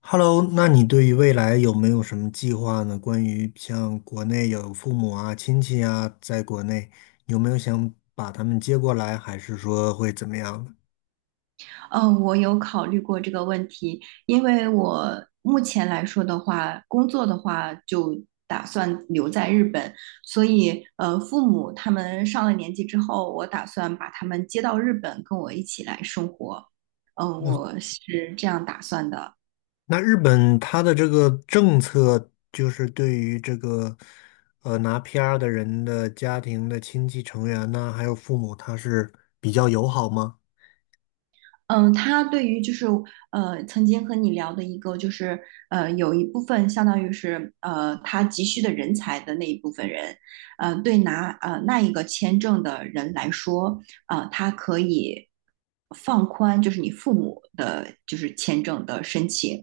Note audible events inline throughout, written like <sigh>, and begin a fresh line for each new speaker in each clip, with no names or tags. Hello，那你对于未来有没有什么计划呢？关于像国内有父母啊、亲戚啊，在国内有没有想把他们接过来，还是说会怎么样的。
嗯，我有考虑过这个问题，因为我目前来说的话，工作的话就打算留在日本，所以父母他们上了年纪之后，我打算把他们接到日本跟我一起来生活。嗯，我是这样打算的。
那日本他的这个政策就是对于这个拿 PR 的人的家庭的亲戚成员呢，还有父母，他是比较友好吗？
嗯，他对于就是曾经和你聊的一个就是有一部分相当于是他急需的人才的那一部分人，对拿那一个签证的人来说，他可以放宽就是你父母的就是签证的申请，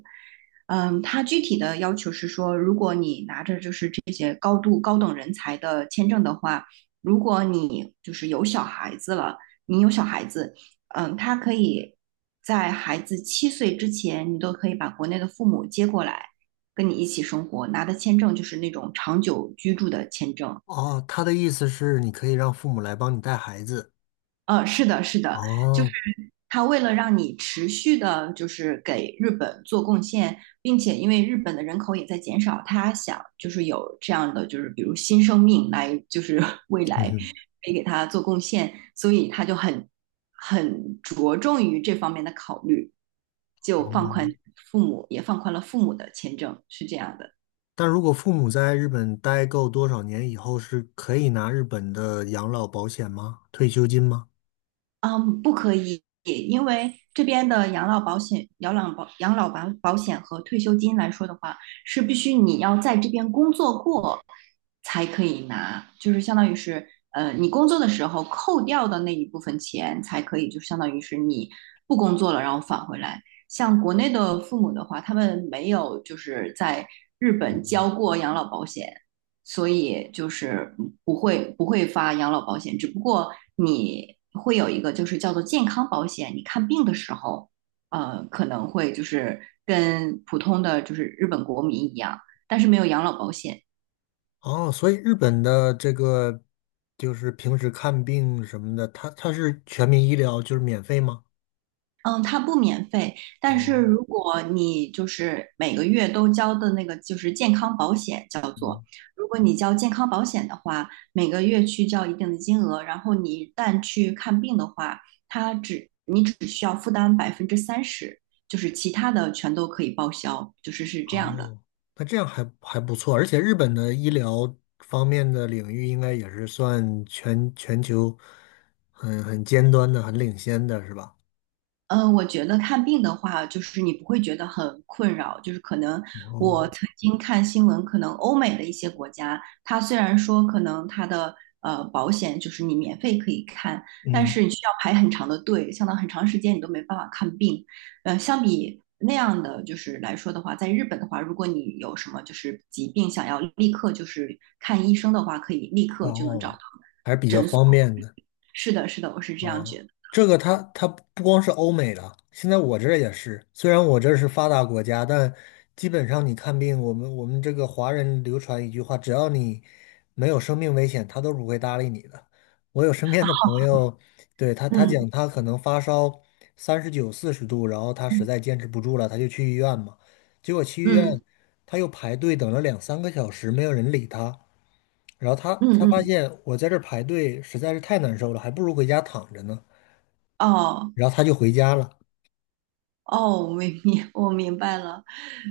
嗯，他具体的要求是说，如果你拿着就是这些高度高等人才的签证的话，如果你就是有小孩子了，你有小孩子。嗯，他可以在孩子7岁之前，你都可以把国内的父母接过来，跟你一起生活，拿的签证就是那种长久居住的签证。
哦，他的意思是你可以让父母来帮你带孩子。
是的，是的，就是
哦，
他为了让你持续的，就是给日本做贡献，并且因为日本的人口也在减少，他想就是有这样的，就是比如新生命来，就是 <laughs> 未
嗯
来
哼，
可以给他做贡献，所以他就很着重于这方面的考虑，就放
哦。
宽父母，也放宽了父母的签证，是这样的。
但如果父母在日本待够多少年以后，是可以拿日本的养老保险吗？退休金吗？
嗯，不可以，因为这边的养老保险和退休金来说的话，是必须你要在这边工作过才可以拿，就是相当于是，你工作的时候扣掉的那一部分钱才可以，就相当于是你不工作了，然后返回来。像国内的父母的话，他们没有就是在日本交过养老保险，所以就是不会发养老保险，只不过你会有一个就是叫做健康保险，你看病的时候，可能会就是跟普通的就是日本国民一样，但是没有养老保险。
哦，所以日本的这个就是平时看病什么的，它是全民医疗，就是免费吗？
嗯，它不免费，但是
哦，
如果你就是每个月都交的那个就是健康保险叫做，
嗯，
如果你交健康保险的话，每个月去交一定的金额，然后你一旦去看病的话，你只需要负担30%，就是其他的全都可以报销，就是是这样的。
哦，那这样还不错，而且日本的医疗方面的领域应该也是算全球很尖端的、很领先的，是吧？
嗯，我觉得看病的话，就是你不会觉得很困扰。就是可能
哦，
我曾经看新闻，可能欧美的一些国家，它虽然说可能它的保险就是你免费可以看，但
嗯，
是你需要排很长的队，相当很长时间你都没办法看病。相比那样的就是来说的话，在日本的话，如果你有什么就是疾病想要立刻就是看医生的话，可以立刻就能找
哦，
到。
还是比较方便的。
是的，是的，我是这样
哦，
觉得。
这个他不光是欧美的，现在我这儿也是。虽然我这是发达国家，但基本上你看病，我们这个华人流传一句话，只要你没有生命危险，他都不会搭理你的。我有身边的朋友，对，他
嗯
讲他可能发烧39、40度，然后他实
嗯
在坚持不住了，他就去医院嘛。结果去医院，
嗯
他又排队等了两三个小时，没有人理他。然后他
嗯，
发
嗯
现我在这儿排队实在是太难受了，还不如回家躺着呢。
哦。
然后他就回家了。
哦，我明明 <laughs> 我明白了，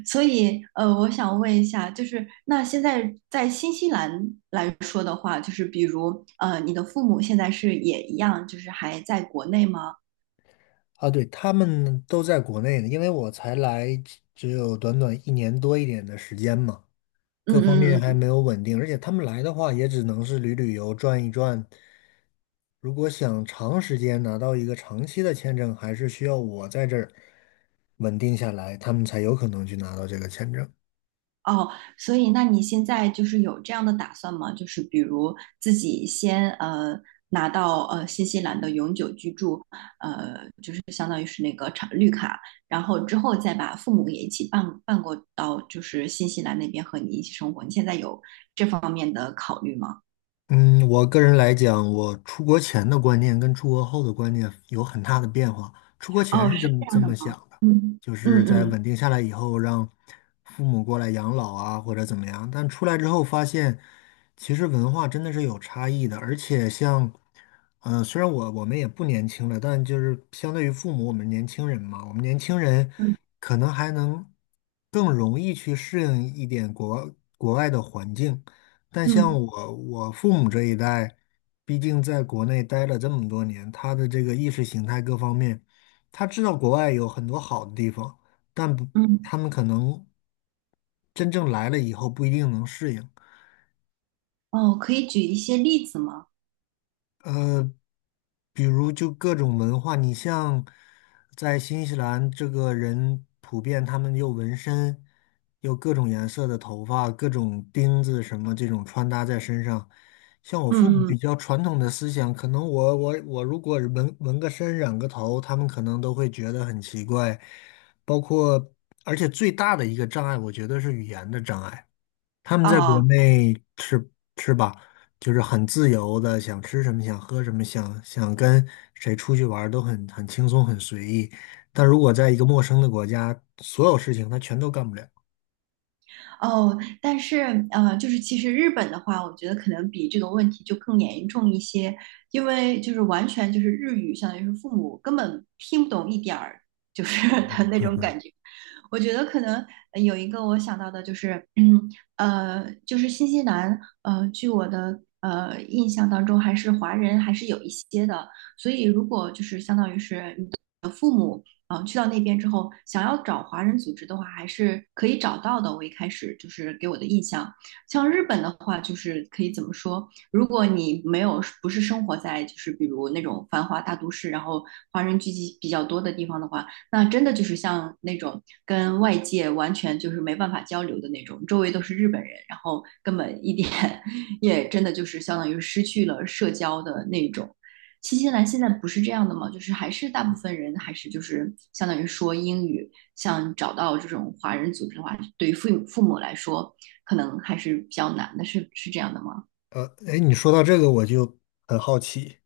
所以我想问一下，就是那现在在新西兰来说的话，就是比如你的父母现在是也一样，就是还在国内吗？
啊，对，他们都在国内呢，因为我才来只有短短一年多一点的时间嘛，各方面还
嗯
没有稳定，而且他们来的话也只能是旅游、转一转。如果想长时间拿到一个长期的签证，还是需要我在这儿稳定下来，他们才有可能去拿到这个签证。
哦，所以那你现在就是有这样的打算吗？就是比如自己先拿到新西兰的永久居住，就是相当于是那个长绿卡，然后之后再把父母也一起办过到就是新西兰那边和你一起生活。你现在有这方面的考虑吗？
嗯，我个人来讲，我出国前的观念跟出国后的观念有很大的变化。出国前
哦，
是
是
这么
这
这
样的
么想
吗？
的，
嗯
就是
嗯
在
嗯
稳定下来以后，让父母过来养老啊，或者怎么样。但出来之后发现，其实文化真的是有差异的。而且像，虽然我们也不年轻了，但就是相对于父母，我们年轻人嘛，我们年轻人
嗯
可能还能更容易去适应一点国外的环境。但像
嗯
我父母这一代，毕竟在国内待了这么多年，他的这个意识形态各方面，他知道国外有很多好的地方，但不，
嗯，
他们可能真正来了以后不一定能适应。
哦，可以举一些例子吗？
呃，比如就各种文化，你像在新西兰，这个人普遍他们有纹身，有各种颜色的头发，各种钉子什么这种穿搭在身上。像我父母
嗯嗯，
比较传统的思想，可能我如果纹个身、染个头，他们可能都会觉得很奇怪。包括，而且最大的一个障碍，我觉得是语言的障碍。他们在国
哦
内是吧，就是很自由的，想吃什么想喝什么，想跟谁出去玩儿都很轻松很随意。但如果在一个陌生的国家，所有事情他全都干不了。
哦，但是就是其实日本的话，我觉得可能比这个问题就更严重一些，因为就是完全就是日语，相当于是父母根本听不懂一点儿，就是 <laughs> 的那种感觉。我觉得可能有一个我想到的就是，就是新西兰，据我的印象当中，还是华人还是有一些的，所以如果就是相当于是去到那边之后，想要找华人组织的话，还是可以找到的。我一开始就是给我的印象，像日本的话，就是可以怎么说？如果你没有不是生活在就是比如那种繁华大都市，然后华人聚集比较多的地方的话，那真的就是像那种跟外界完全就是没办法交流的那种，周围都是日本人，然后根本一点 <laughs> 也真的就是相当于失去了社交的那种。新西兰现在不是这样的吗？就是还是大部分人还是就是相当于说英语，像找到这种华人组织的话，对于父母来说，可能还是比较难的，是这样的吗？
哎，你说到这个我就很好奇，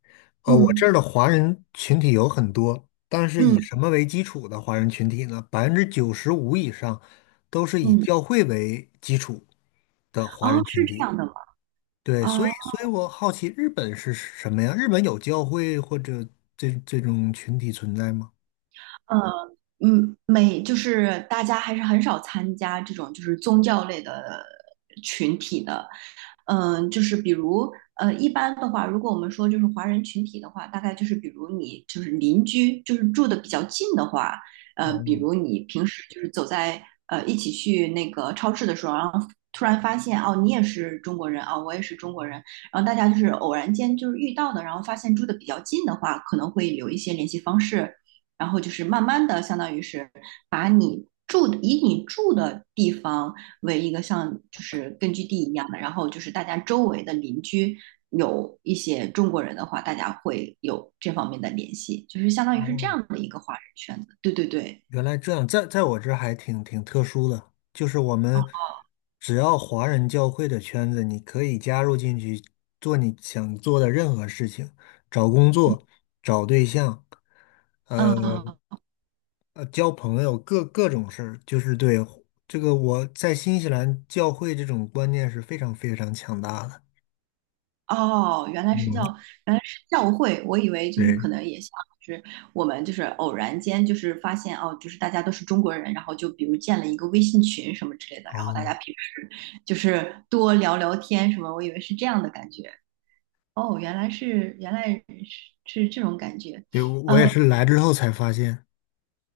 我这
嗯
儿的华人群体有很多，但是以
嗯
什么为基础的华人群体呢？95%以上都是以
嗯，
教会为基础的华
哦，
人
是
群
这
体。
样的吗？
对，所以
哦，
所以我好奇日本是什么呀？日本有教会或者这种群体存在吗？
呃，嗯，就是大家还是很少参加这种就是宗教类的群体的，就是比如一般的话，如果我们说就是华人群体的话，大概就是比如你就是邻居，就是住的比较近的话，比
哦
如你平时就是走在一起去那个超市的时候，然后突然发现哦，你也是中国人啊、我也是中国人，然后大家就是偶然间就是遇到的，然后发现住的比较近的话，可能会有一些联系方式，然后就是慢慢的，相当于是把你住以你住的地方为一个像就是根据地一样的，然后就是大家周围的邻居有一些中国人的话，大家会有这方面的联系，就是相当于是这
哦，
样的一个华人圈子。对对对，
原来这样，在我这儿还挺特殊的，就是我们
啊、
只要华人教会的圈子，你可以加入进去，做你想做的任何事情，找工作、找对象，呃
哦
交朋友，各种事儿，就是对这个我在新西兰教会这种观念是非常非常强大的。
哦，
嗯，
原来是教会，我以为就是可
对，
能也像就是我们就是偶然间就是发现哦，就是大家都是中国人，然后就比如建了一个微信群什么之类的，然后大家
哦，
平时就是多聊聊天什么，我以为是这样的感觉。哦，原来是是这种感觉。
对，我也
呃
是来之后才发现，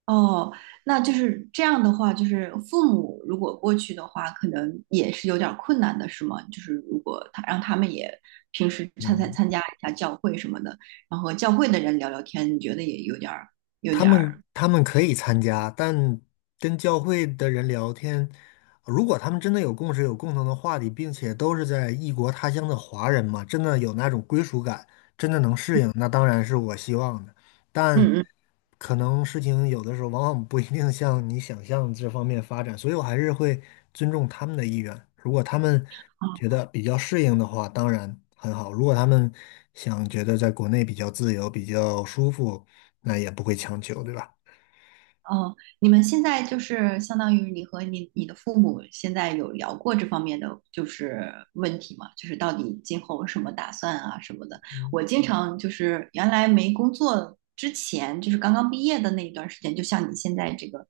哦，那就是这样的话，就是父母如果过去的话，可能也是有点儿困难的，是吗？就是如果他让他们也平时参参
嗯，
参加一下教会什么的，然后和教会的人聊聊天，你觉得也有点儿有
他
点
们
儿，
他们可以参加，但跟教会的人聊天，如果他们真的有共识、有共同的话题，并且都是在异国他乡的华人嘛，真的有那种归属感，真的能适应，那当然是我希望的。但
嗯嗯，
可能事情有的时候往往不一定像你想象这方面发展，所以我还是会尊重他们的意愿。如果他们觉
嗯
得比较适应的话，当然很好；如果他们想觉得在国内比较自由、比较舒服，那也不会强求，对吧？
哦，你们现在就是相当于你和你的父母现在有聊过这方面的就是问题吗？就是到底今后什么打算啊什么的。我经常就是原来没工作之前，就是刚刚毕业的那一段时间，就像你现在这个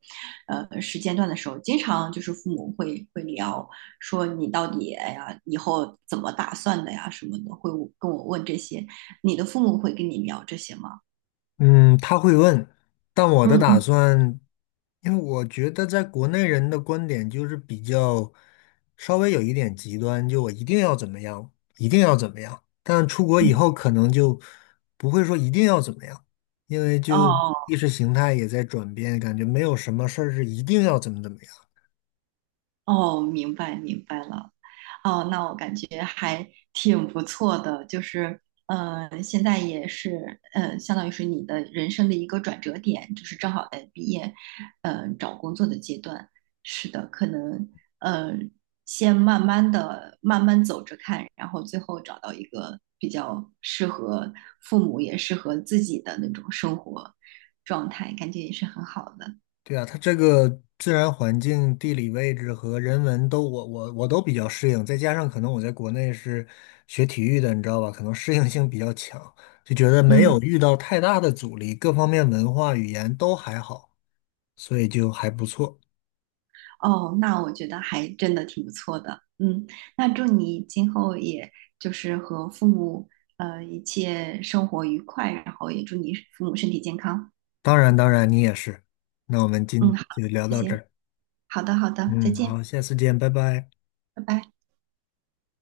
时间段的时候，经常就是父母会聊说你到底哎呀以后怎么打算的呀什么的，会跟我问这些。你的父母会跟你聊这些吗？
嗯，他会问，但我的打
嗯，
算，因为我觉得在国内人的观点就是比较稍微有一点极端，就我一定要怎么样，一定要怎么样。但出国以后
嗯
可能就不会说一定要怎么样，因为就
哦
意识形态也在转变，感觉没有什么事儿是一定要怎么样。
哦，明白了。哦，那我感觉还挺不错的，就是，现在也是，相当于是你的人生的一个转折点，就是正好在毕业，找工作的阶段。是的，可能，呃，先慢慢的、慢慢走着看，然后最后找到一个比较适合父母也适合自己的那种生活状态，感觉也是很好的。
对啊，它这个自然环境、地理位置和人文都我都比较适应，再加上可能我在国内是学体育的，你知道吧？可能适应性比较强，就觉得没有
嗯。
遇到太大的阻力，各方面文化语言都还好，所以就还不错。
哦，那我觉得还真的挺不错的。嗯，那祝你今后也就是和父母一切生活愉快，然后也祝你父母身体健康。
当然，当然你也是。那我们
嗯，
今
好，
就聊
谢
到这
谢。
儿，
好的，好的，再
嗯，
见，
好，下次见，拜拜。
拜拜。